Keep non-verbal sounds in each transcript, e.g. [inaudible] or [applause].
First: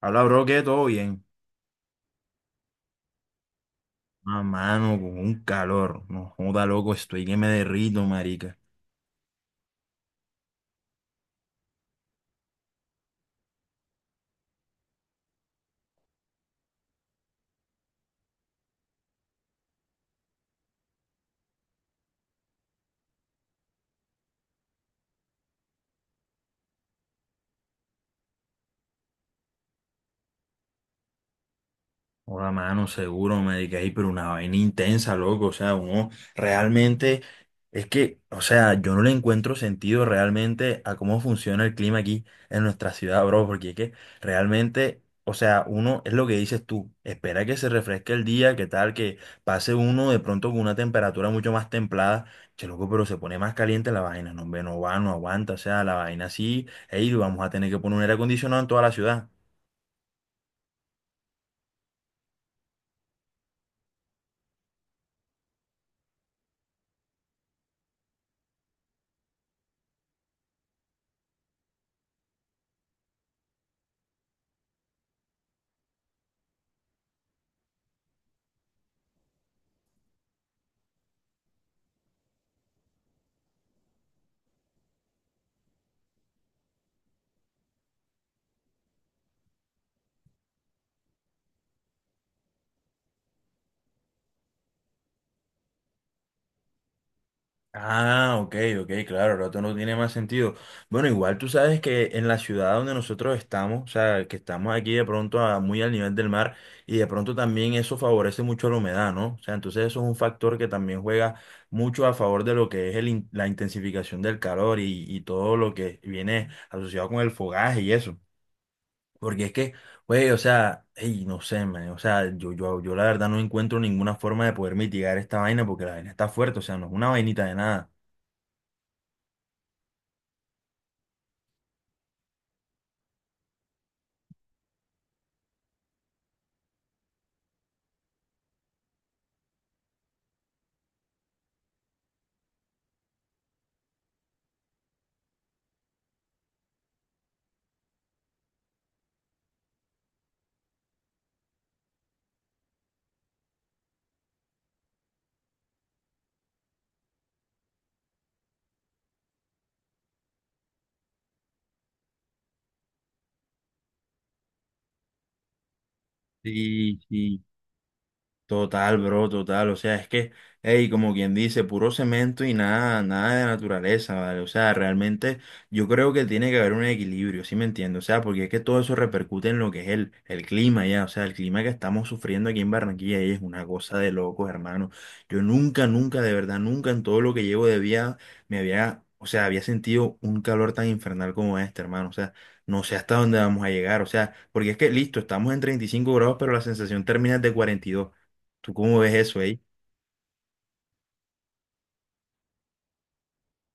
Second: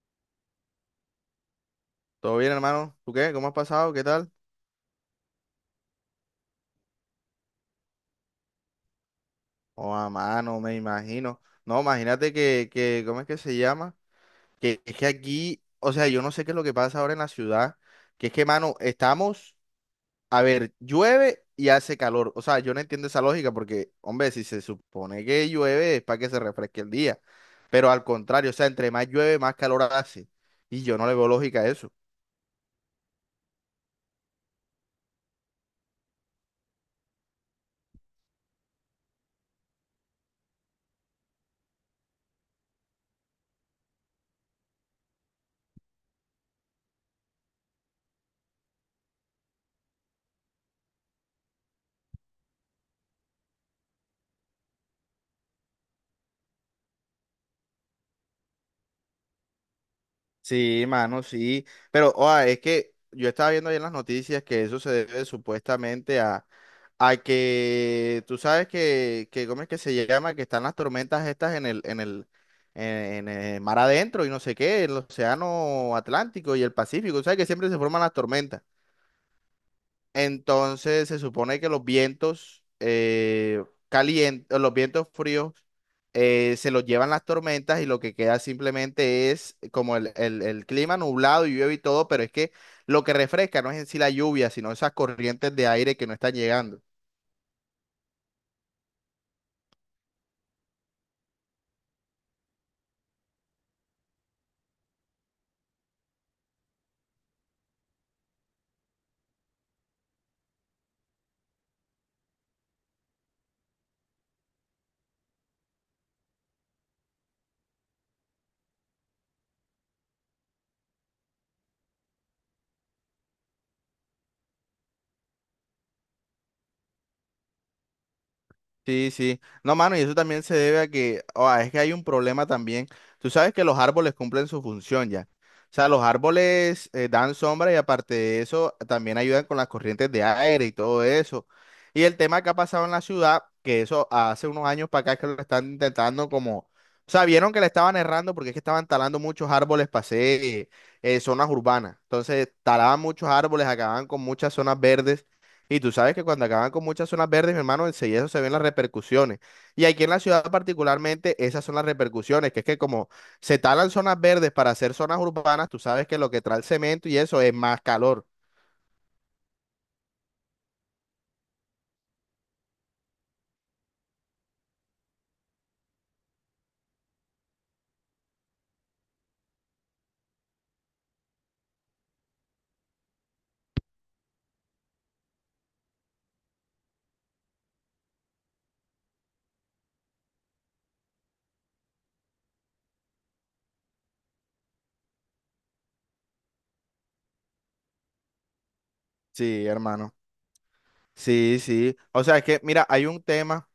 Habla, bro, que todo bien. ¿Todo bien, hermano? ¿Tú qué? ¿Cómo has pasado? ¿Qué tal? Ah, mano, con un calor. No joda, loco, estoy que me derrito, marica. Oh, a mano, me imagino. No, imagínate que, ¿cómo es que se llama? Que es que aquí, o sea, yo no sé qué es lo que pasa ahora en la ciudad, que es que, mano, estamos, a ver, llueve y hace calor. O sea, yo no entiendo esa lógica porque, hombre, si se supone que llueve es para que se refresque el día, pero al contrario, o sea, entre más llueve, más calor hace. Y yo no le veo lógica a eso. Hola, mano, seguro, me dediqué ahí, pero una vaina intensa, loco. O sea, uno realmente es que, o sea, yo no le encuentro sentido realmente a cómo funciona el clima aquí en nuestra ciudad, bro, porque es que realmente, o sea, uno es lo que dices tú, espera que se refresque el día, que tal, que pase uno de pronto con una temperatura mucho más templada. Che, loco, pero se pone más caliente la vaina, no, hombre, no va, no aguanta, o sea, la vaina sí, ey, vamos a tener que poner un aire acondicionado en toda la ciudad. Sí, mano, sí. Pero, oa, es que yo estaba viendo ahí en las noticias que eso se debe supuestamente a que tú sabes que, ¿cómo es que se llama? Que están las tormentas estas en el, en el mar adentro y no sé qué, el océano Atlántico y el Pacífico. Tú sabes que siempre se forman las tormentas. Entonces se supone que los vientos calientes, los vientos fríos se los llevan las tormentas y lo que queda simplemente es como el clima nublado y llueve y todo, pero es que lo que refresca no es en sí la lluvia, sino esas corrientes de aire que no están llegando. Ah, ok, ok, claro, el otro no tiene más sentido. Bueno, igual tú sabes que en la ciudad donde nosotros estamos, o sea, que estamos aquí de pronto muy al nivel del mar y de pronto también eso favorece mucho la humedad, ¿no? O sea, entonces eso es un factor que también juega mucho a favor de lo que es el la intensificación del calor y, todo lo que viene asociado con el fogaje y eso. Porque es que, güey, o sea, ey, no sé, man, o sea, yo la verdad no encuentro ninguna forma de poder mitigar esta vaina porque la vaina está fuerte, o sea, no es una vainita de nada. Sí, sí. No, mano, y eso también se debe a que, oh, es que hay un problema también. Tú sabes que los árboles cumplen su función ya. O sea, los árboles dan sombra y aparte de eso, también ayudan con las corrientes de aire y todo eso. Y el tema que ha pasado en la ciudad, que eso hace unos años para acá que lo están intentando como, o sea, vieron que le estaban errando porque es que estaban talando muchos árboles para hacer zonas urbanas. Entonces, talaban muchos árboles, acababan con muchas zonas verdes. Y tú sabes que cuando acaban con muchas zonas verdes, mi hermano, enseguida eso se ven las repercusiones. Y aquí en la ciudad particularmente, esas son las repercusiones, que es que como se talan zonas verdes para hacer zonas urbanas, tú sabes que lo que trae el Sí, cemento y eso sí. es más calor. Total, bro, total. O sea, es que, hey, como quien dice, puro cemento y nada, nada de naturaleza, ¿vale? O sea, realmente yo creo que tiene que haber un equilibrio, ¿sí me entiendes? O sea, porque es que todo eso repercute en lo que es el clima ya. O sea, el clima que estamos sufriendo aquí en Barranquilla ey, es una cosa de locos, hermano. Yo nunca, nunca, de verdad, nunca en todo lo que llevo de vida me había, o sea, había sentido un calor tan infernal como este, hermano. O sea, no sé hasta dónde vamos a llegar. O sea, porque es que, listo, estamos en 35 grados, pero la sensación térmica es de 42. ¿Tú cómo ves eso ahí? Sí, hermano. Sí, sí. O sea, es que, mira, hay un tema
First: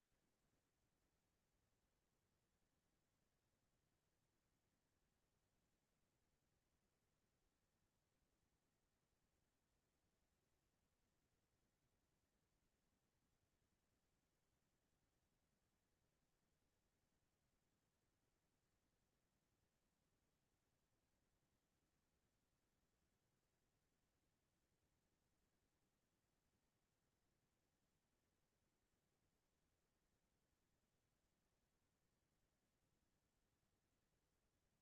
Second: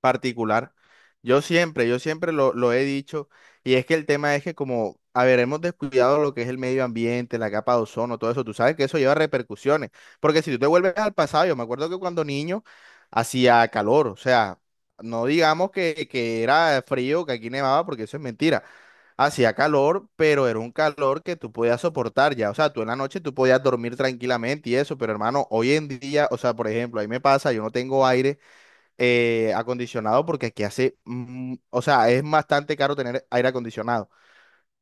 particular. Yo siempre lo he dicho, y es que el tema es que como, a ver, hemos descuidado lo que es el medio ambiente, la capa de ozono, todo eso, tú sabes que eso lleva repercusiones, porque si tú te vuelves al pasado, yo me acuerdo que cuando niño hacía calor, o sea, no digamos que era frío, que aquí nevaba, porque eso es mentira, hacía calor, pero era un calor que tú podías soportar ya, o sea, tú en la noche tú podías dormir tranquilamente y eso, pero hermano, hoy en día, o sea, por ejemplo, ahí me pasa, yo no tengo aire acondicionado porque aquí hace, o sea, es bastante caro tener aire acondicionado.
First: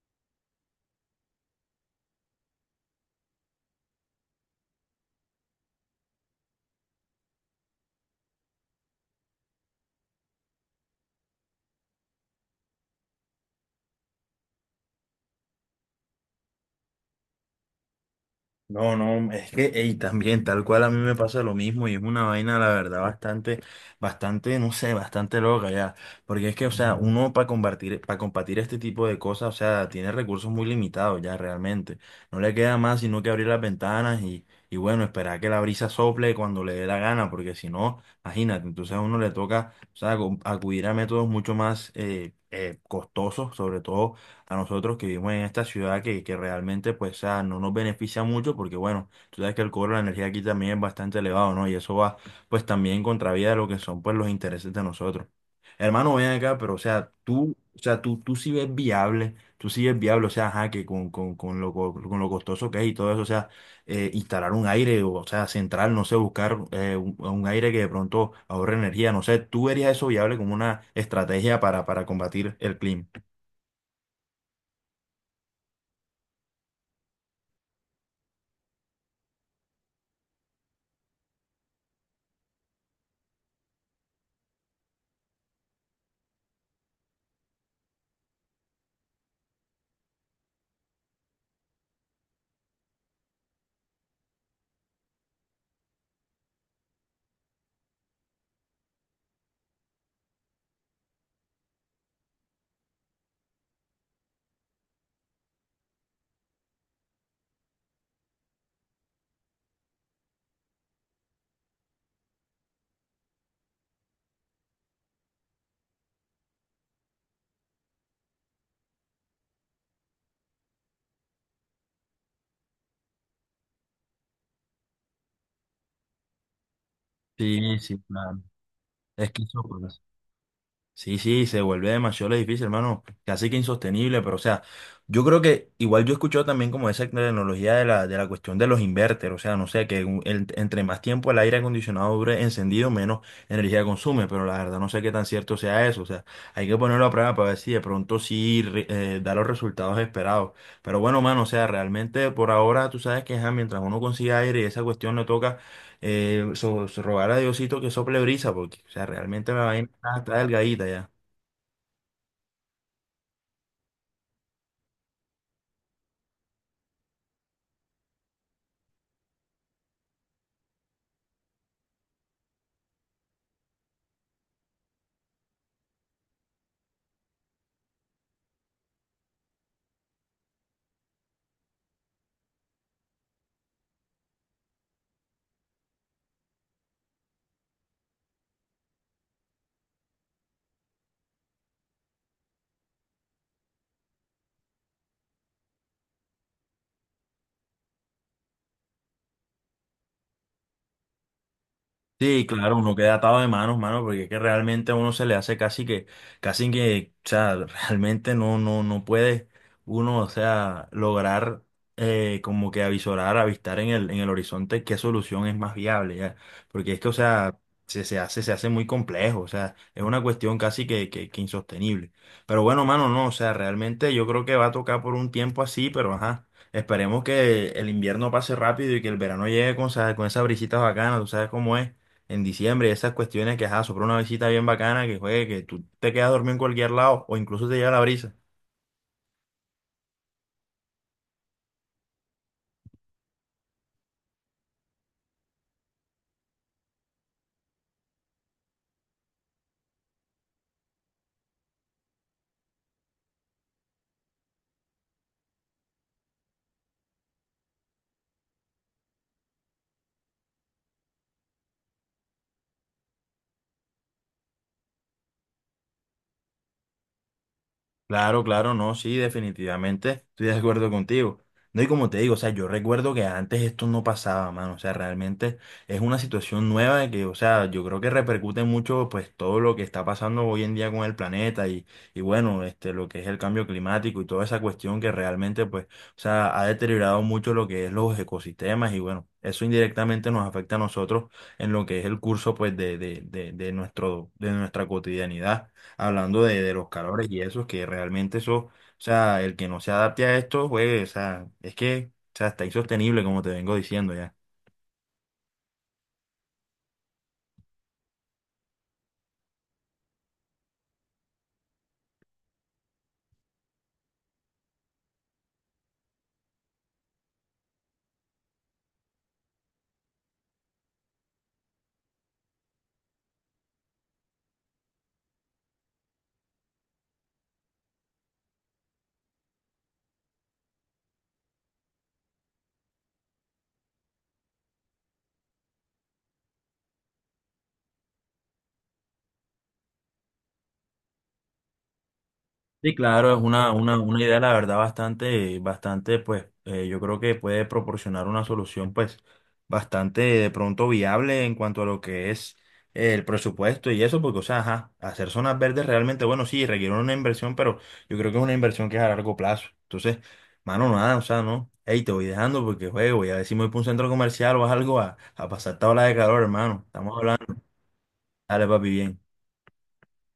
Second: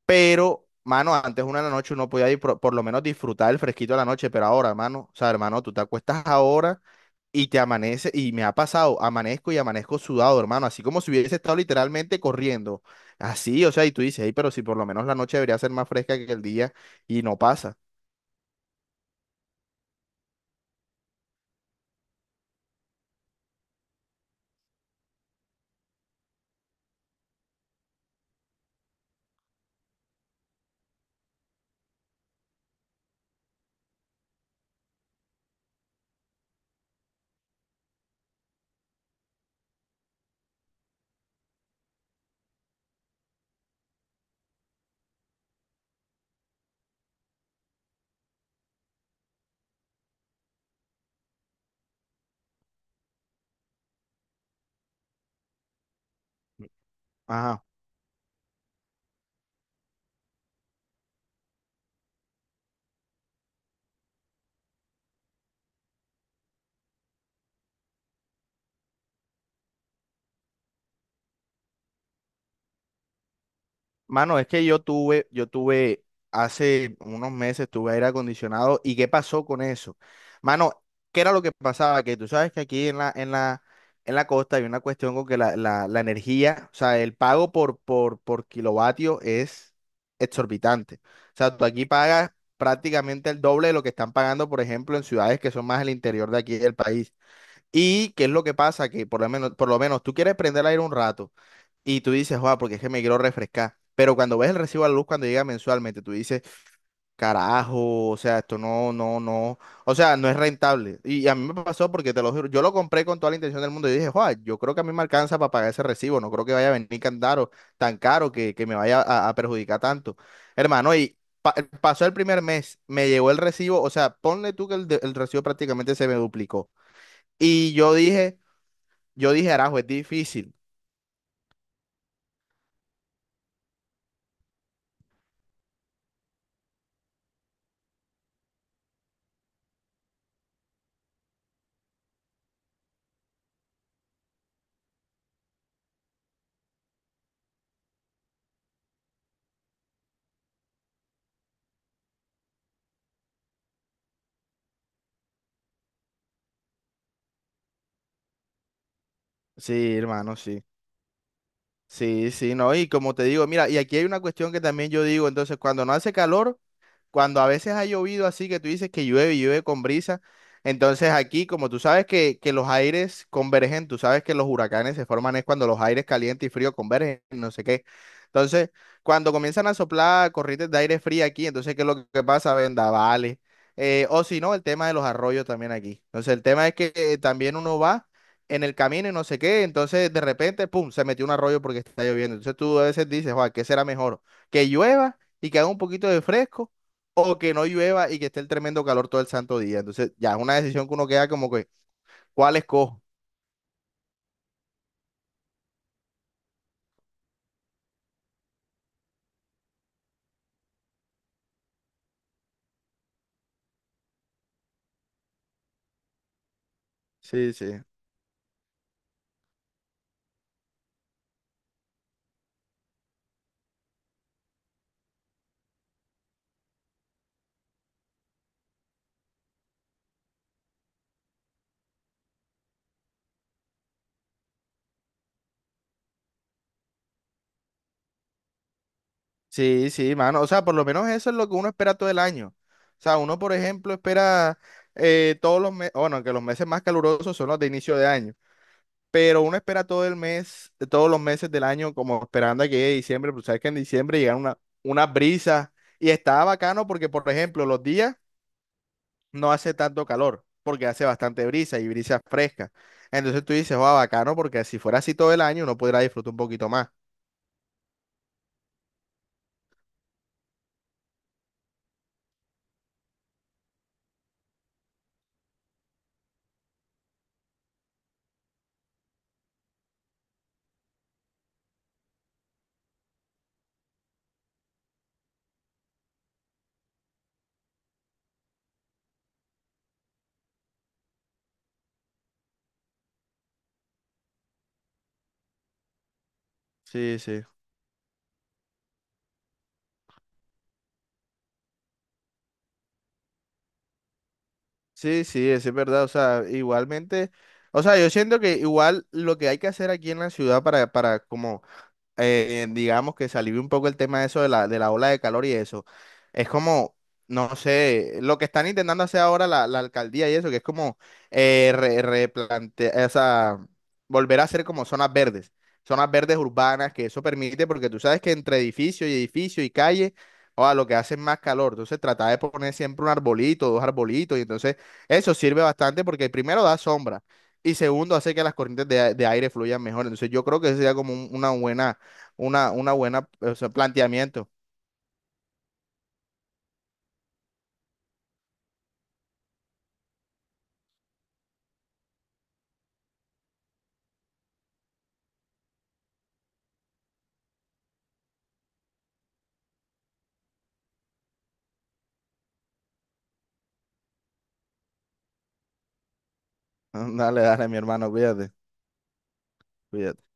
Pero, mano, antes una de la noche uno podía ir por lo menos disfrutar el fresquito de la noche, pero ahora, mano, o sea, hermano, tú te acuestas ahora y te amanece, y me ha pasado, amanezco y amanezco sudado, hermano, así como si hubiese estado literalmente corriendo. Así, o sea, y tú dices, hey, pero si por lo menos la noche debería ser más fresca que el día y no pasa. No, no, es que ey, también tal cual a mí me pasa lo mismo y es una vaina, la verdad, bastante, bastante, no sé, bastante loca ya. Porque es que, o sea, uno para combatir este tipo de cosas, o sea, tiene recursos muy limitados ya realmente. No le queda más sino que abrir las ventanas y bueno, esperar que la brisa sople cuando le dé la gana, porque si no, imagínate, entonces a uno le toca, o sea, acudir a métodos mucho más costosos, sobre todo a nosotros que vivimos en esta ciudad que realmente pues o sea, no nos beneficia mucho porque bueno, tú sabes que el cobro de la energía aquí también es bastante elevado, ¿no? Y eso va pues también en contravía de lo que son pues los intereses de nosotros. Hermano, ven acá, pero Ajá. o sea, tú sí ves viable, tú sí ves viable, o sea, ajá, que con lo, con lo costoso que es y todo eso, o sea, instalar un aire, o sea, central, no sé, buscar un aire que de pronto ahorre energía, no sé, ¿tú verías eso viable como una estrategia para combatir el clima? Mano, es que yo tuve hace unos meses tuve aire acondicionado y ¿qué pasó con eso? Mano, ¿qué era lo que pasaba? Que tú sabes que aquí en la, en la costa hay una cuestión con que la energía, o sea, el pago por kilovatio es exorbitante. O sea, tú aquí pagas prácticamente el doble de lo que están pagando, por ejemplo, en ciudades que son más el interior de aquí del país. Y qué es lo que pasa, que por lo menos tú quieres prender el aire un rato y tú dices, joa, porque es que me quiero refrescar. Pero cuando ves el recibo de la luz cuando llega mensualmente, tú dices, carajo, o sea, esto no, o sea, no es rentable. Y a mí me pasó porque te lo juro, yo lo compré con toda la intención del mundo y dije, joa, yo creo que a mí me alcanza para pagar ese recibo, no creo que vaya a venir tan caro que me vaya a perjudicar tanto. Hermano, y pa- pasó el primer mes, me llegó el recibo, o sea, ponle tú que el recibo prácticamente se me duplicó. Y Sí, yo sí, dije... claro. Es Yo que dije, eso, Arajo, es pues, difícil. sí, sí, se vuelve demasiado difícil, hermano. Casi que insostenible, pero o sea, yo creo que igual yo he escuchado también como esa tecnología de la cuestión de los inverter, o sea, no sé, que entre más tiempo el aire acondicionado dure encendido, menos energía consume, pero la verdad no sé qué tan cierto sea eso, o sea, hay que ponerlo a prueba para ver si de pronto sí da los resultados esperados. Pero bueno, mano, o sea, realmente por ahora tú sabes que ajá, mientras uno consiga aire y esa cuestión le toca so rogar a Diosito que sople brisa, porque o sea, realmente la vaina Sí, está, hermano, está sí. delgadita ya. Sí, sí, no. Y como te digo, mira, y aquí hay una cuestión que también yo digo, entonces, cuando no hace calor... cuando a veces ha llovido así que tú dices que llueve y llueve con brisa, entonces aquí, como tú sabes que los aires convergen, tú sabes que los huracanes se forman es cuando los aires caliente y frío convergen, no sé qué. Entonces, cuando comienzan a soplar corrientes de aire frío aquí, entonces, ¿qué es lo que pasa? Vendavales. O si no, el tema de los arroyos también aquí. Entonces, el tema es que también uno va en el camino y no sé qué, entonces de repente, pum, se metió un arroyo porque está lloviendo. Entonces tú a veces dices, Juan, ¿qué será mejor? ¿Que llueva y que haga un poquito de fresco? ¿O que no llueva y que esté el tremendo calor todo el santo día? Entonces, ya es una decisión que uno queda como que, Sí, ¿cuál claro, uno escojo? queda atado de manos, mano, porque es que realmente a uno se le hace casi que, o sea, [laughs] realmente no, no, no puede uno, o sea, lograr como que avisorar, avistar en en el horizonte qué solución es más viable, ya. Porque es que, o Sí, sea, sí. se, se hace muy complejo, o sea, es una cuestión casi que, que insostenible. Pero bueno, mano, no, o sea, realmente yo creo que va a tocar por un tiempo así, pero ajá. Esperemos que el invierno pase rápido y que el verano llegue con, con esas brisitas bacanas, tú sabes cómo es en diciembre, esas cuestiones que, ajá, sopla una visita bien bacana, que juegue, que tú te quedas dormido en cualquier lado o incluso te lleva la brisa. Sí, sí, mano. O sea, por lo menos eso es lo que uno espera todo el año. O sea, uno, por ejemplo, espera todos los meses, bueno, que los meses más calurosos son los de inicio de año, pero uno espera todo el mes, todos los meses del año como esperando a que llegue diciembre, pero sabes que en diciembre llegan una, unas brisas y está bacano porque, por ejemplo, los días... no hace tanto calor, porque hace bastante brisa y brisa fresca. Entonces tú dices, va, bacano, porque si fuera así todo el año, uno podrá disfrutar un poquito más. Claro, claro, no, sí, definitivamente estoy de acuerdo contigo. No, y como te digo, o sea, yo recuerdo que antes esto no pasaba, mano, o sea, realmente es una situación nueva de que, o sea, yo creo que repercute mucho, pues, todo lo que está pasando hoy en día con el planeta y bueno, este, lo que es el cambio climático y toda esa cuestión que realmente, pues, o sea, ha deteriorado mucho lo que es los ecosistemas y bueno, eso indirectamente nos afecta a nosotros en lo que es el curso, pues, de nuestro, de nuestra cotidianidad hablando de los Sí, calores y sí. eso, que realmente eso, o sea, el que no se adapte a esto, pues, o sea, es que, o sea, está insostenible, como te vengo diciendo ya. Sí, sí, eso es verdad. O sea, igualmente, o sea, yo siento que igual lo que hay que hacer aquí en la ciudad para como digamos que se alivie un poco el tema de eso de la ola de calor y eso. Es como, no sé, lo que están intentando hacer ahora la alcaldía y eso, que es como replantear, o sea, volver a hacer como zonas verdes urbanas, que eso permite, porque tú sabes que entre edificio y edificio y calle, o lo que hace es más calor. Entonces, trata de poner siempre un arbolito, dos arbolitos, y entonces eso sirve bastante porque primero da sombra. Y segundo, hace que las corrientes de, de aire fluyan mejor. Entonces, yo creo que eso sería como una buena, una Sí, buena, claro, es o sea, una idea, planteamiento. la verdad, bastante, bastante, pues, yo creo que puede proporcionar una solución, pues, bastante de pronto viable en cuanto a lo que es el presupuesto y eso, porque, o sea, ajá, hacer zonas verdes realmente, bueno, sí, requiere una inversión, pero yo creo que es una inversión que es a largo plazo. Entonces, mano, nada, o sea, no, hey, te voy dejando porque juego, y a ver si me voy para un centro comercial o algo a pasar esta ola de calor, hermano. [laughs] Estamos Dale, hablando, dale, mi hermano, cuídate, dale, papi, bien. cuídate.